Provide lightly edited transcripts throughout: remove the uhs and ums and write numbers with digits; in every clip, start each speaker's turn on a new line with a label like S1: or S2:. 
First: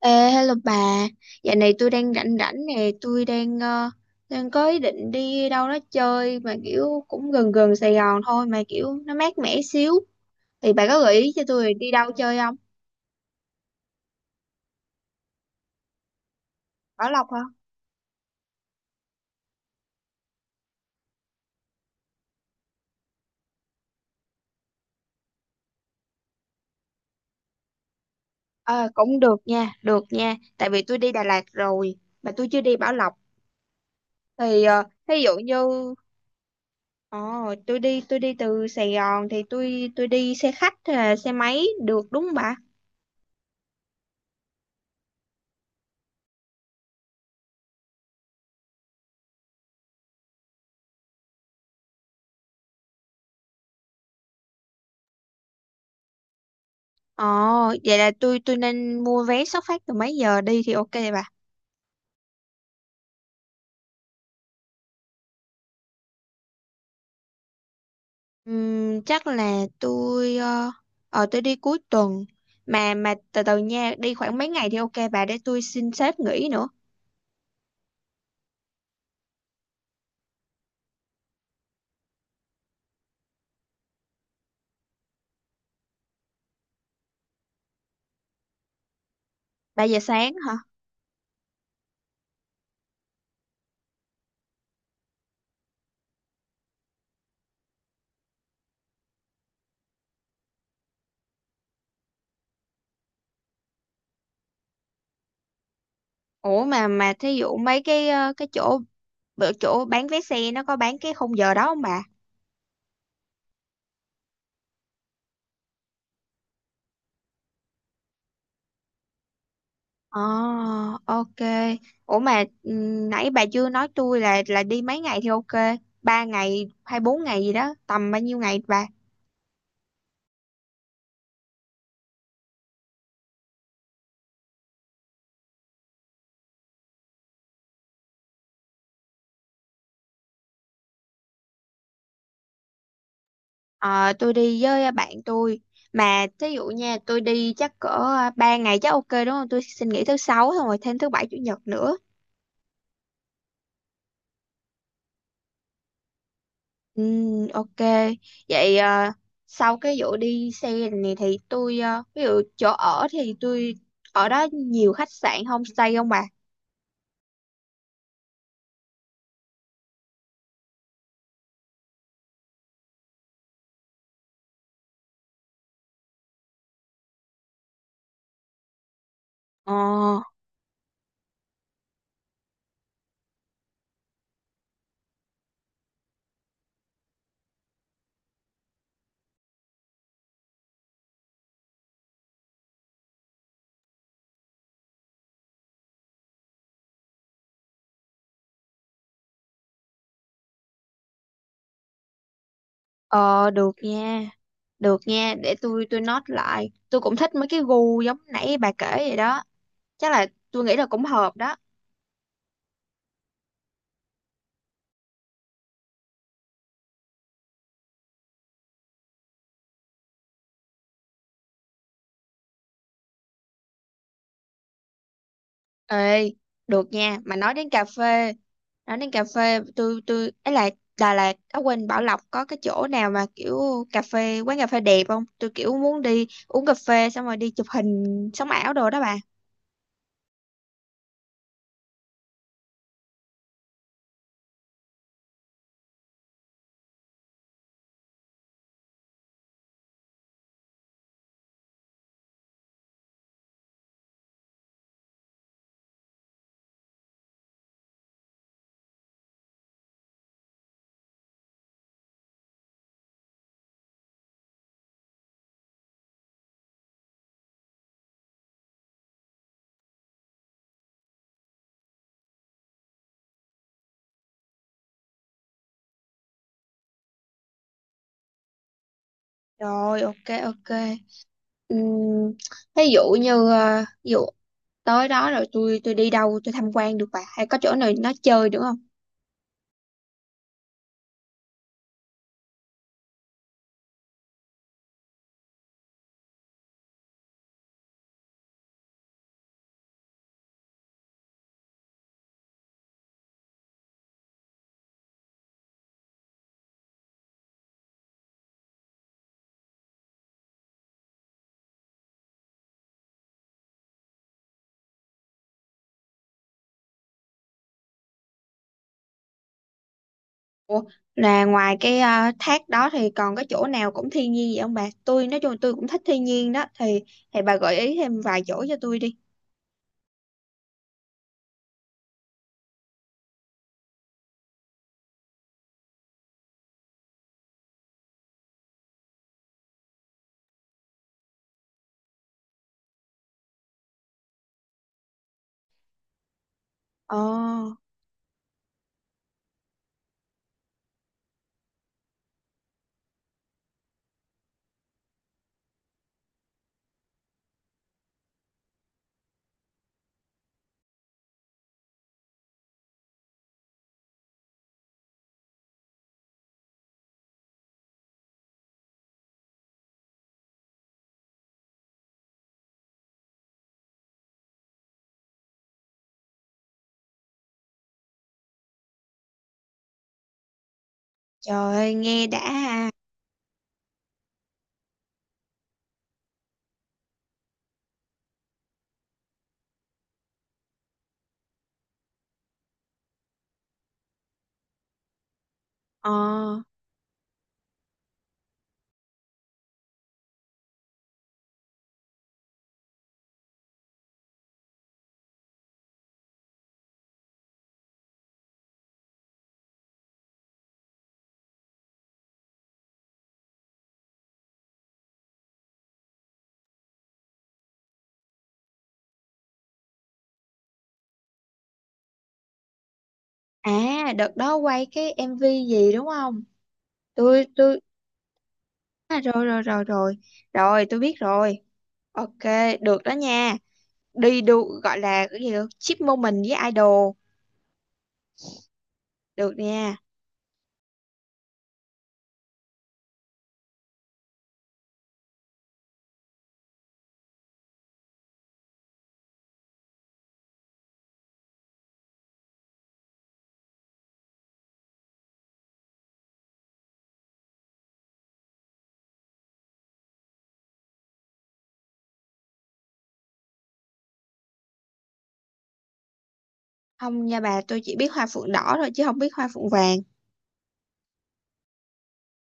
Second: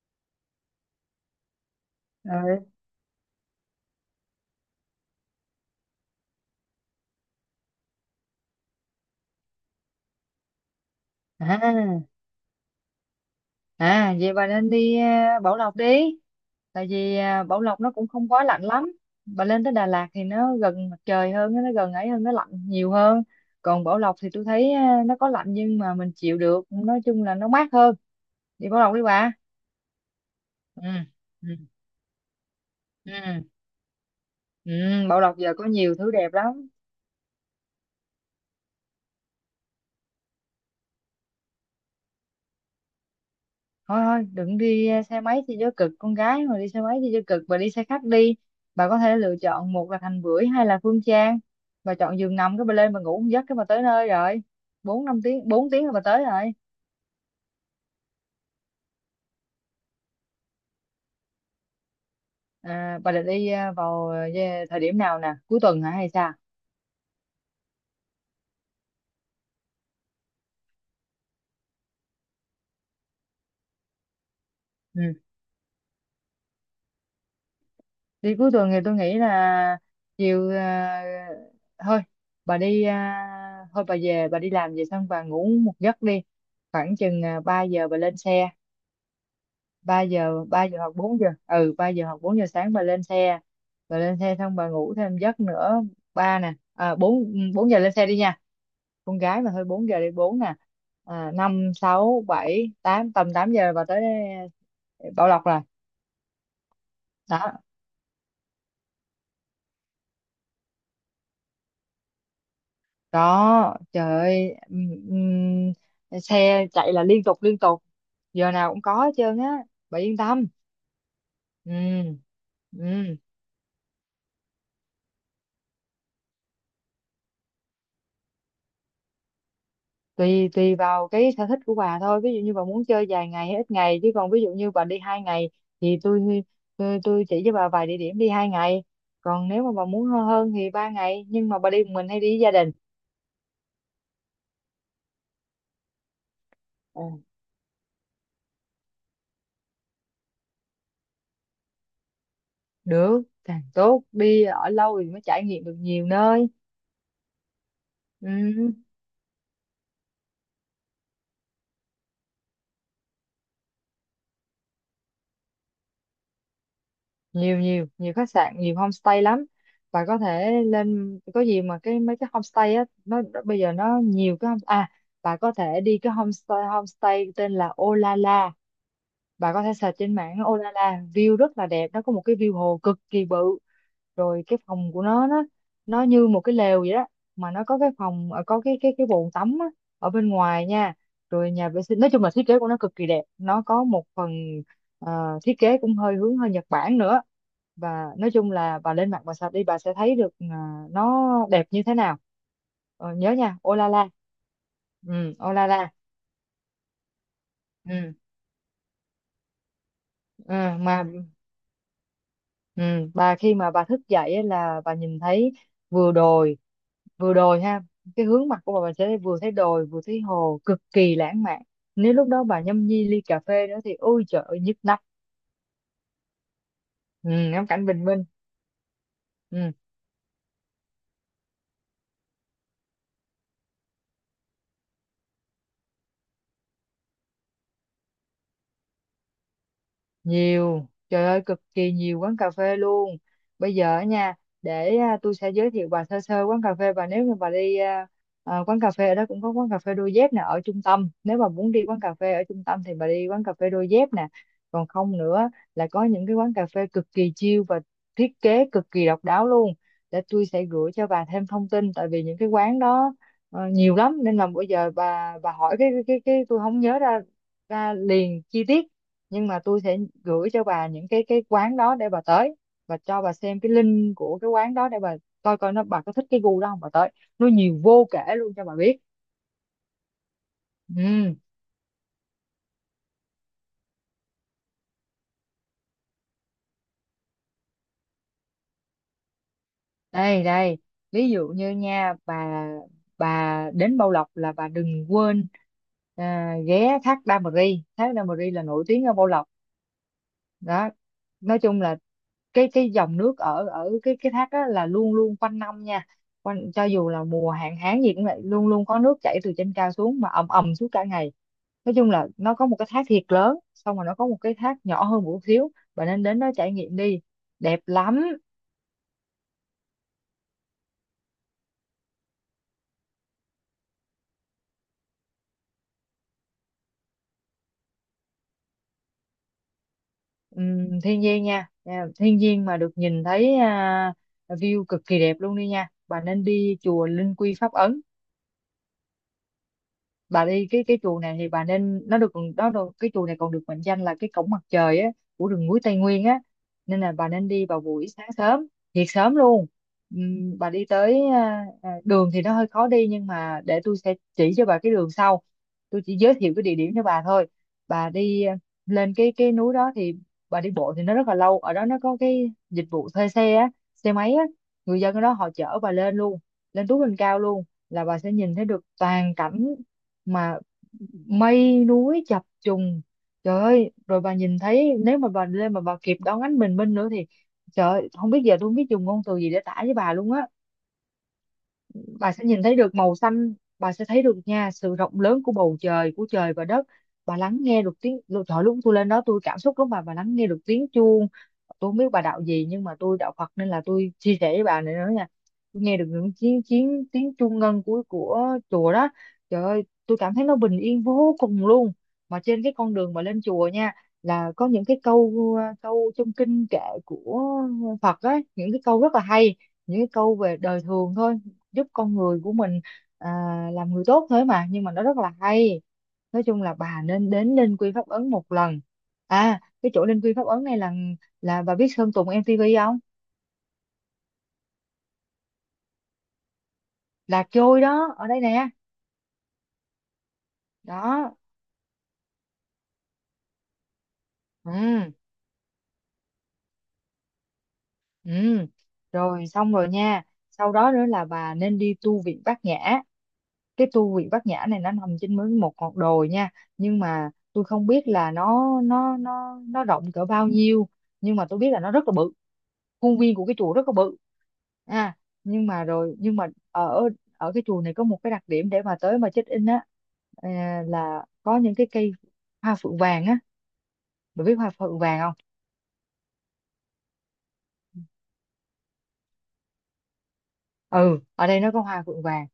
S1: Ê, hello bà, dạo này tôi đang rảnh rảnh
S2: ừ.
S1: nè, tôi đang đang có ý định đi đâu đó chơi mà kiểu cũng gần gần Sài Gòn thôi mà kiểu nó mát mẻ xíu. Thì bà có gợi ý cho tôi đi
S2: à
S1: đâu chơi không?
S2: Vậy bà nên đi Bảo Lộc đi, tại
S1: Bảo
S2: vì
S1: Lộc hả?
S2: Bảo Lộc nó cũng không quá lạnh lắm. Bà lên tới Đà Lạt thì nó gần mặt trời hơn, nó gần ấy hơn, nó lạnh nhiều hơn. Còn Bảo Lộc thì tôi thấy nó có lạnh nhưng mà mình chịu được, nói chung là nó mát hơn. Đi Bảo
S1: Ờ,
S2: Lộc đi
S1: cũng
S2: bà.
S1: được nha, tại vì
S2: ừ
S1: tôi đi Đà Lạt
S2: ừ
S1: rồi mà tôi chưa đi Bảo Lộc.
S2: ừ,
S1: Thì
S2: ừ.
S1: thí
S2: Bảo
S1: dụ
S2: Lộc giờ
S1: như
S2: có nhiều thứ đẹp lắm.
S1: ờ, tôi đi từ Sài Gòn thì tôi đi xe khách hay là xe máy được đúng không bà?
S2: Thôi thôi đừng đi, xe máy thì cho cực, con gái mà đi xe máy thì cho cực, bà đi xe khách đi. Bà có thể lựa chọn một là Thành Bưởi hay là Phương Trang. Bà chọn giường nằm cái bà lên bà ngủ một giấc cái bà tới nơi rồi. Bốn năm tiếng, bốn tiếng là bà tới rồi.
S1: Ồ, vậy là tôi nên mua vé xuất phát từ mấy giờ đi thì ok bà.
S2: Bà định đi vào thời điểm nào nè, cuối tuần hả hay sao?
S1: Chắc là tôi tôi đi cuối tuần, mà từ từ nha, đi khoảng mấy ngày thì
S2: Ừ.
S1: ok bà để tôi xin sếp nghỉ nữa.
S2: Đi cuối tuần thì tôi nghĩ là chiều thôi bà đi thôi bà về bà đi làm về xong bà ngủ một giấc đi, khoảng chừng 3 giờ bà lên xe.
S1: 3 giờ
S2: Ba
S1: sáng
S2: giờ,
S1: hả?
S2: ba giờ hoặc bốn giờ, ừ, ba giờ hoặc bốn giờ sáng bà lên xe. Bà lên xe xong bà ngủ thêm giấc nữa. Ba nè, bốn, bốn giờ lên xe đi nha, con gái mà, thôi bốn giờ đi, bốn nè. Năm sáu bảy tám, tầm tám giờ bà tới Bảo Lộc rồi.
S1: Ủa, mà thí
S2: Đó.
S1: dụ mấy cái cái chỗ bữa chỗ bán vé xe nó có bán cái khung giờ đó không bà?
S2: Đó, trời ơi, xe chạy là liên tục, liên tục, giờ nào cũng có hết trơn á, bà yên
S1: ờ
S2: tâm.
S1: ok.
S2: ừ
S1: Ủa mà
S2: ừ
S1: nãy bà chưa nói tôi là đi mấy ngày thì ok, ba ngày hay bốn ngày gì đó, tầm bao nhiêu ngày bà?
S2: Tùy, tùy vào cái sở thích của bà thôi, ví dụ như bà muốn chơi vài ngày hay ít ngày, chứ còn ví dụ như bà đi hai ngày thì tôi chỉ cho bà vài địa điểm đi hai ngày. Còn nếu mà bà muốn hơn, thì ba ngày. Nhưng mà bà đi một mình hay đi với gia đình?
S1: Ờ, tôi đi với bạn tôi, mà thí dụ nha,
S2: Ờ,
S1: tôi đi chắc cỡ 3 ngày chắc ok đúng không, tôi xin nghỉ thứ sáu xong rồi thêm thứ bảy chủ nhật nữa.
S2: được càng tốt, đi ở lâu thì mới trải nghiệm được nhiều nơi.
S1: Ừ, ok.
S2: Ừ,
S1: Vậy sau cái vụ đi xe này thì tôi ví dụ chỗ ở thì tôi ở đó nhiều khách sạn homestay không bà?
S2: nhiều, nhiều khách sạn, nhiều homestay lắm. Bà có thể lên có gì mà mấy cái homestay á, nó bây giờ nó nhiều cái homestay à. Bà có thể đi cái homestay homestay tên là Olala. Bà có thể
S1: ờ
S2: search trên mạng Olala, view rất là đẹp, nó có một cái view hồ cực kỳ bự. Rồi cái phòng của nó, nó như một cái lều vậy đó. Mà nó có cái phòng có cái bồn tắm á, ở bên ngoài nha, rồi nhà vệ sinh. Nói chung là thiết kế của nó cực kỳ đẹp, nó có một phần thiết kế cũng hơi hướng, hơi Nhật Bản nữa. Và nói chung là bà lên mạng bà search đi, bà sẽ thấy được nó đẹp như thế nào. Ờ, nhớ
S1: ờ
S2: nha,
S1: được
S2: Olala.
S1: nha, được nha,
S2: Ừ,
S1: để tôi
S2: Olala.
S1: tôi note lại, tôi cũng thích mấy cái gu
S2: Ừ,
S1: giống nãy bà kể vậy đó, chắc là
S2: ừ
S1: tôi nghĩ là cũng
S2: mà
S1: hợp đó.
S2: Ừ, bà khi mà bà thức dậy á là bà nhìn thấy vừa đồi vừa đồi ha, cái hướng mặt của bà sẽ vừa thấy đồi vừa thấy hồ, cực kỳ lãng mạn. Nếu lúc đó bà nhâm nhi ly cà phê nữa thì ôi trời ơi, nhức nách.
S1: Ê, được nha,
S2: Ừ,
S1: mà nói
S2: ngắm
S1: đến cà
S2: cảnh bình minh.
S1: phê, nói đến cà phê,
S2: Ừ.
S1: tôi ấy là Đà Lạt, ở quên, Bảo Lộc có cái chỗ nào mà kiểu cà phê, quán cà phê đẹp không? Tôi kiểu muốn đi uống cà phê xong rồi đi chụp hình sống ảo đồ đó bà.
S2: Nhiều, trời ơi, cực kỳ nhiều quán cà phê luôn. Bây giờ á nha, để tôi sẽ giới thiệu bà sơ sơ quán cà phê. Bà nếu như bà đi quán cà phê ở đó, cũng có quán cà phê đôi dép nè ở trung tâm. Nếu bà muốn đi quán cà phê ở trung tâm thì bà đi quán cà phê đôi dép nè. Còn không nữa là có những cái quán cà phê cực kỳ chill và thiết kế cực kỳ độc đáo luôn. Để tôi sẽ gửi cho bà thêm thông tin, tại vì những cái quán đó nhiều lắm, nên là bây giờ bà hỏi cái tôi không nhớ ra, ra liền chi tiết. Nhưng mà tôi sẽ gửi cho bà những cái quán đó để bà tới, và cho bà xem cái link của cái quán đó để bà coi coi nó, bà có thích cái gu đó không, bà tới. Nó nhiều vô kể luôn, cho bà biết.
S1: Rồi, ok ok.
S2: Ừ.
S1: Ừm, ví dụ như ví dụ tới đó rồi tôi đi đâu, tôi tham quan được bà, hay có chỗ nào nó chơi được không?
S2: đây đây ví dụ như nha bà đến Bảo Lộc là bà đừng quên ghé thác Đa Mờ Ri. Thác Đa Mờ Ri là nổi tiếng ở Bảo Lộc đó. Nói chung là cái dòng nước ở ở cái thác đó là luôn luôn quanh năm nha, quanh cho dù là mùa hạn hán gì cũng vậy, luôn luôn có nước chảy từ trên cao xuống mà ầm ầm suốt cả ngày. Nói chung là nó có một cái thác thiệt lớn, xong rồi nó có một cái thác nhỏ hơn một chút xíu, bạn nên đến đó trải nghiệm đi, đẹp lắm.
S1: Ủa, là ngoài cái thác đó thì còn cái chỗ nào cũng thiên nhiên vậy không bà? Tôi nói chung là tôi cũng thích thiên nhiên đó thì bà gợi ý thêm vài chỗ cho tôi đi.
S2: Thiên nhiên nha. Nha, thiên nhiên mà được nhìn thấy view cực kỳ đẹp luôn, đi nha, bà nên đi chùa Linh Quy Pháp Ấn. Bà đi cái chùa này thì bà nên, nó được đó, được, cái chùa này còn được mệnh danh là cái cổng mặt trời á, của rừng núi Tây Nguyên á. Nên là
S1: Ồ,
S2: bà nên đi vào buổi sáng sớm, thiệt sớm luôn. Bà đi tới đường thì nó hơi khó đi, nhưng mà để tôi sẽ chỉ cho bà cái đường sau, tôi chỉ giới thiệu cái địa điểm cho bà thôi. Bà đi lên cái núi đó thì bà đi bộ thì nó rất là lâu. Ở đó nó có cái dịch vụ thuê xe á, xe máy á, người dân ở đó họ chở bà lên luôn, lên túi lên cao luôn, là bà sẽ nhìn thấy được toàn cảnh mà mây núi chập trùng. Trời ơi, rồi bà nhìn thấy, nếu mà bà lên mà bà kịp đón ánh bình minh nữa thì trời ơi, không biết giờ, tôi không biết dùng ngôn từ gì để tả với bà luôn á.
S1: trời ơi, nghe
S2: Bà sẽ
S1: đã
S2: nhìn thấy
S1: ha.
S2: được màu xanh, bà sẽ thấy được nha sự rộng lớn của bầu trời, của trời và đất. Bà lắng nghe được tiếng lúc trời, lúc tôi lên đó tôi cảm xúc lắm bà lắng nghe được tiếng chuông. Tôi không biết bà đạo gì nhưng mà tôi đạo Phật, nên là tôi chia sẻ với bà này nữa nha. Tôi nghe được
S1: Ờ,
S2: những tiếng tiếng tiếng chuông ngân của chùa đó, trời ơi, tôi cảm thấy nó bình yên vô cùng luôn. Mà trên cái con đường mà lên chùa nha, là có những cái câu câu trong kinh kệ của Phật ấy, những cái câu rất là hay, những cái câu về đời thường thôi, giúp con người của mình à, làm người tốt thế mà, nhưng mà nó rất là hay. Nói chung là bà nên đến Linh Quy Pháp Ấn một lần. À cái chỗ Linh Quy Pháp Ấn này là bà biết Sơn Tùng MTV không?
S1: à đợt đó quay cái MV gì đúng không?
S2: Là
S1: Tôi
S2: trôi đó ở đây nè.
S1: à, rồi rồi rồi rồi. Rồi tôi biết
S2: Đó.
S1: rồi. Ok, được đó nha. Đi đu gọi
S2: Ừ.
S1: là cái gì đó, chip moment với idol.
S2: Ừ, rồi
S1: Được
S2: xong rồi
S1: nha.
S2: nha. Sau đó nữa là bà nên đi tu viện Bát Nhã. Cái tu viện Bát Nhã này nó nằm trên mới một ngọn đồi nha, nhưng mà tôi không biết là nó rộng cỡ bao nhiêu, nhưng mà tôi biết là nó rất là bự, khuôn viên của cái chùa rất là bự. À, nhưng mà ở ở cái chùa này có một cái đặc điểm để mà tới mà check in á, là có những cái cây hoa phượng vàng á. Bà biết hoa phượng vàng không?
S1: Không nha bà, tôi chỉ biết hoa phượng đỏ thôi chứ không biết hoa phượng vàng.
S2: Ừ, ở đây nó có hoa phượng vàng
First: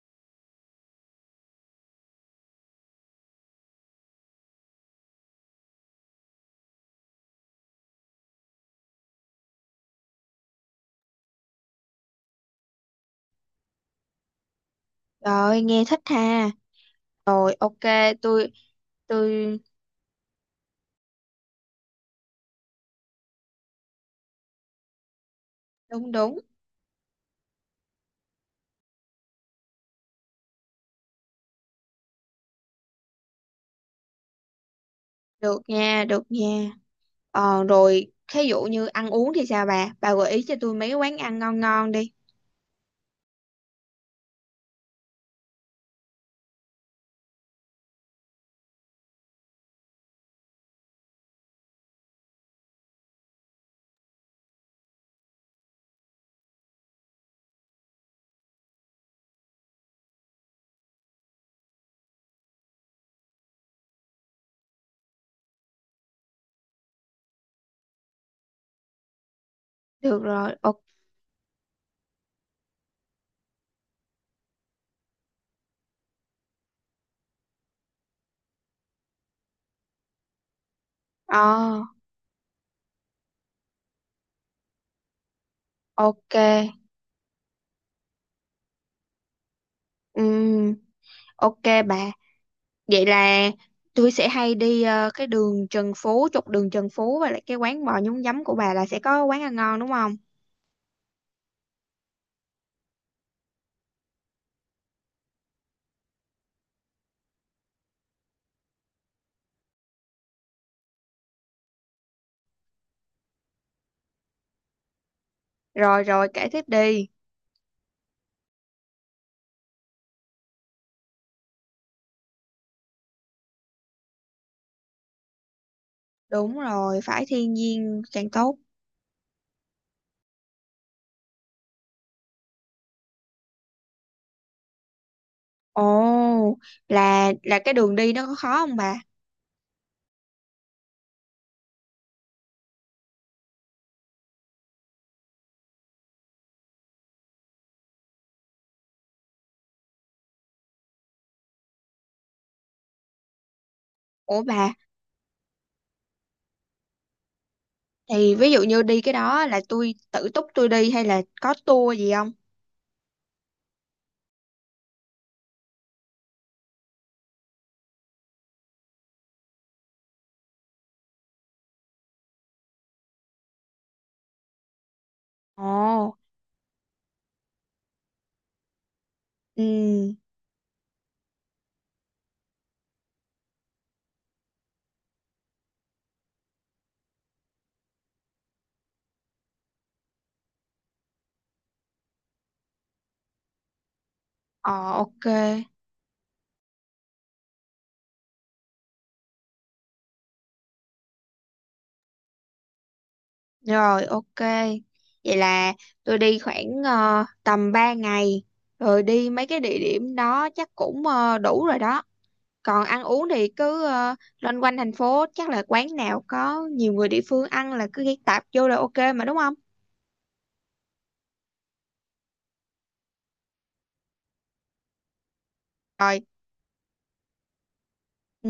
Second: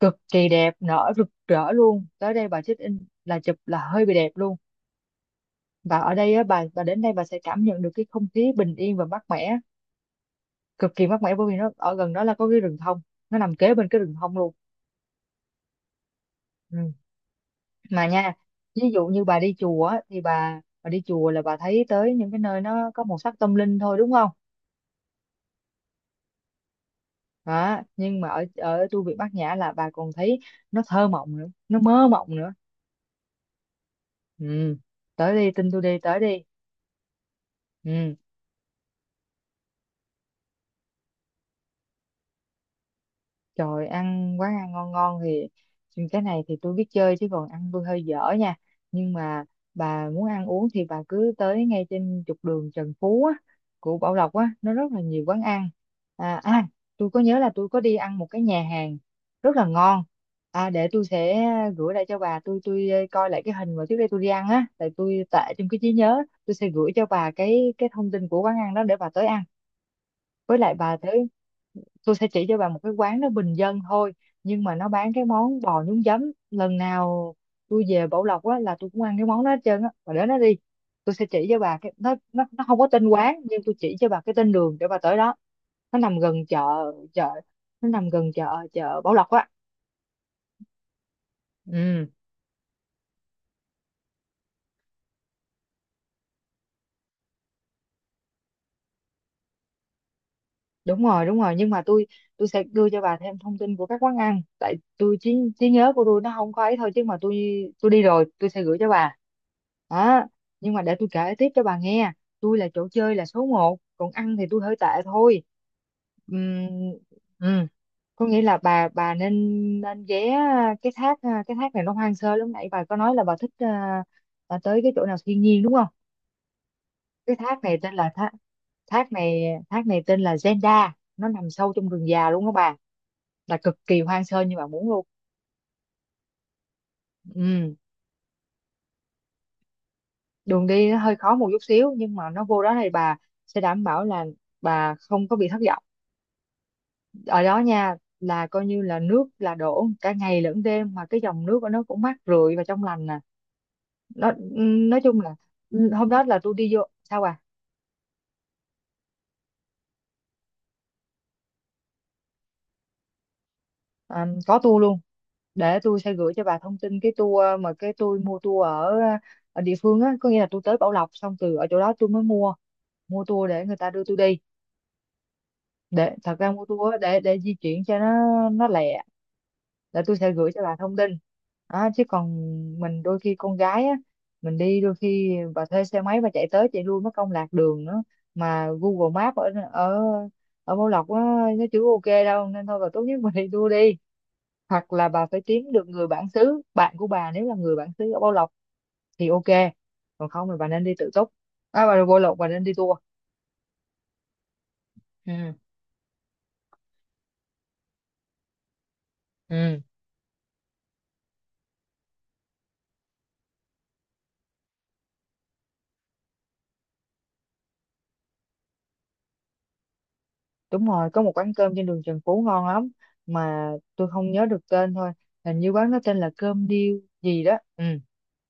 S2: cực kỳ đẹp, nở rực rỡ luôn, tới đây bà check in là chụp là hơi bị đẹp luôn. Và ở đây á, bà đến đây bà sẽ cảm nhận được cái không khí bình yên và mát mẻ, cực kỳ mát mẻ, bởi vì nó ở gần đó là có cái rừng thông, nó nằm kế bên cái rừng thông luôn.
S1: Rồi, nghe thích ha.
S2: Ừ.
S1: Rồi ok,
S2: Mà nha,
S1: tôi
S2: ví dụ như bà đi
S1: tôi
S2: chùa á, thì bà đi chùa là bà thấy tới những cái nơi nó có màu sắc tâm linh thôi đúng không?
S1: đúng đúng,
S2: Đó, nhưng mà ở ở tu viện Bát Nhã là bà còn thấy nó thơ mộng nữa, nó mơ mộng nữa. Ừ. Tới đi,
S1: được
S2: tin tôi đi,
S1: nha,
S2: tới
S1: được
S2: đi.
S1: nha. Ờ, rồi
S2: Ừ.
S1: thí dụ như ăn uống thì sao bà? Bà gợi ý cho tôi mấy quán ăn ngon ngon đi.
S2: Trời, ăn quán ăn ngon ngon thì cái này thì tôi biết chơi chứ còn ăn tôi hơi dở nha. Nhưng mà bà muốn ăn uống thì bà cứ tới ngay trên trục đường Trần Phú á, của Bảo Lộc á, nó rất là nhiều quán ăn. À, à tôi có nhớ là tôi có đi ăn một cái nhà hàng rất là ngon. À, để tôi sẽ gửi lại cho bà, tôi coi lại cái hình mà trước đây tôi đi ăn á, tại tôi tệ trong cái trí nhớ, tôi sẽ gửi cho bà cái thông tin của quán ăn đó để bà tới ăn.
S1: Được rồi.
S2: Với lại
S1: Ok.
S2: bà tới, tôi sẽ chỉ cho bà một cái quán nó bình dân thôi nhưng mà nó bán cái món bò nhúng giấm. Lần nào tôi về Bảo Lộc á là tôi cũng ăn cái món đó hết trơn á. Bà đến đó đi, tôi sẽ chỉ cho
S1: Ờ,
S2: bà cái, nó không có tên quán nhưng tôi chỉ cho bà cái tên đường để bà tới đó. Nó nằm
S1: ok.
S2: gần chợ, chợ nó nằm gần chợ, chợ Bảo Lộc á.
S1: Ừm, ok
S2: Ừ,
S1: bà. Vậy là tôi sẽ hay đi cái đường Trần Phú, trục đường Trần Phú, và lại cái quán bò nhúng giấm của bà là sẽ có quán ăn ngon đúng không?
S2: đúng rồi, nhưng mà tôi sẽ đưa cho bà thêm thông tin của các quán ăn, tại tôi trí trí nhớ của tôi nó không có ấy thôi, chứ mà tôi đi rồi tôi sẽ gửi cho bà. Đó, nhưng mà để tôi kể tiếp cho bà nghe. Tôi là chỗ chơi là số một, còn ăn thì tôi hơi tệ thôi.
S1: Rồi rồi, kể tiếp
S2: Ừm,
S1: đi.
S2: ừm, có nghĩa là bà nên, nên ghé cái thác. Cái thác này nó hoang sơ lắm. Nãy bà có nói là bà thích tới cái chỗ nào thiên nhiên đúng không.
S1: Đúng rồi, phải
S2: Cái
S1: thiên
S2: thác này tên
S1: nhiên
S2: là
S1: càng
S2: thác
S1: tốt.
S2: thác này thác này tên là Zenda. Nó nằm sâu trong rừng già luôn các bạn, là cực kỳ hoang sơ như bạn muốn luôn.
S1: Ồ, là cái
S2: Ừ,
S1: đường đi nó có khó không bà?
S2: đường đi nó hơi khó một chút xíu, nhưng mà nó vô đó thì bà sẽ đảm bảo là bà không có bị thất vọng ở đó nha. Là coi như là nước là đổ cả ngày lẫn đêm, mà cái dòng nước của nó cũng mát rượi và trong lành nè. Nó
S1: Ủa bà,
S2: nói chung là, ừ, hôm đó là tôi đi vô sao à,
S1: thì ví dụ như đi cái đó là tôi tự túc tôi đi hay là có tour gì không?
S2: à, có tour luôn, để tôi sẽ gửi cho bà thông tin cái tour. Mà cái tôi mua tour ở, ở địa phương á, có nghĩa là tôi tới Bảo Lộc xong từ ở chỗ đó tôi mới mua mua tour để người ta đưa tôi đi.
S1: Ồ,
S2: Để thật ra mua tour á, để di chuyển cho nó lẹ.
S1: ừ,
S2: Để tôi sẽ gửi cho bà thông tin đó, chứ còn mình đôi khi con gái á, mình đi đôi khi bà thuê xe máy bà chạy tới chạy lui mất công lạc đường nữa. Mà Google Maps ở ở ở Bảo Lộc á, nó chưa ok đâu, nên thôi bà tốt nhất mình đi tour đi.
S1: ờ,
S2: Hoặc là
S1: ok,
S2: bà phải kiếm được người bản xứ, bạn của bà nếu là người bản xứ ở Bảo Lộc thì ok, còn không thì bà nên đi tự túc. À, bà đi Bảo Lộc bà nên đi tour.
S1: rồi ok. Vậy
S2: Ừ.
S1: là tôi đi khoảng tầm 3 ngày, rồi đi mấy cái
S2: Ừ,
S1: địa điểm đó chắc cũng đủ rồi đó. Còn ăn uống thì cứ loanh quanh thành phố, chắc là quán nào có nhiều người địa phương ăn là cứ ghé tạp vô là ok mà đúng không?
S2: đúng rồi, có một quán cơm trên đường Trần Phú ngon lắm, mà tôi không nhớ được tên thôi. Hình như quán nó tên là cơm điêu gì đó. Ừ.
S1: Ừ,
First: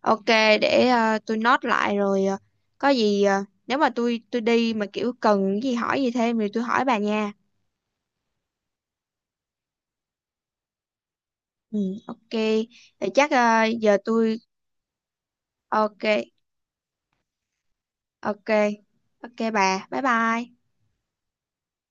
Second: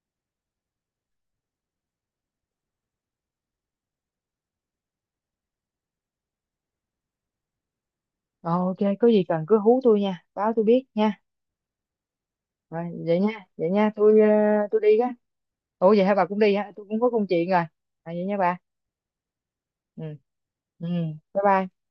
S1: ok, để tôi note lại rồi. Ờ, có gì nếu mà tôi đi mà kiểu cần cái gì hỏi gì thêm thì tôi hỏi bà nha.
S2: Ờ, ok, có gì cần cứ hú tôi nha, báo tôi biết nha.
S1: Ừ, ok.
S2: Rồi,
S1: Thì
S2: vậy
S1: chắc
S2: nha vậy nha
S1: giờ
S2: tôi
S1: tôi
S2: tôi đi á. Ủa
S1: ok,
S2: vậy hả, bà cũng đi hả, tôi cũng có công chuyện rồi. À, vậy nha
S1: ok
S2: bà.
S1: ok bà. Bye
S2: Ừ.
S1: bye.
S2: Ừ, bye bye.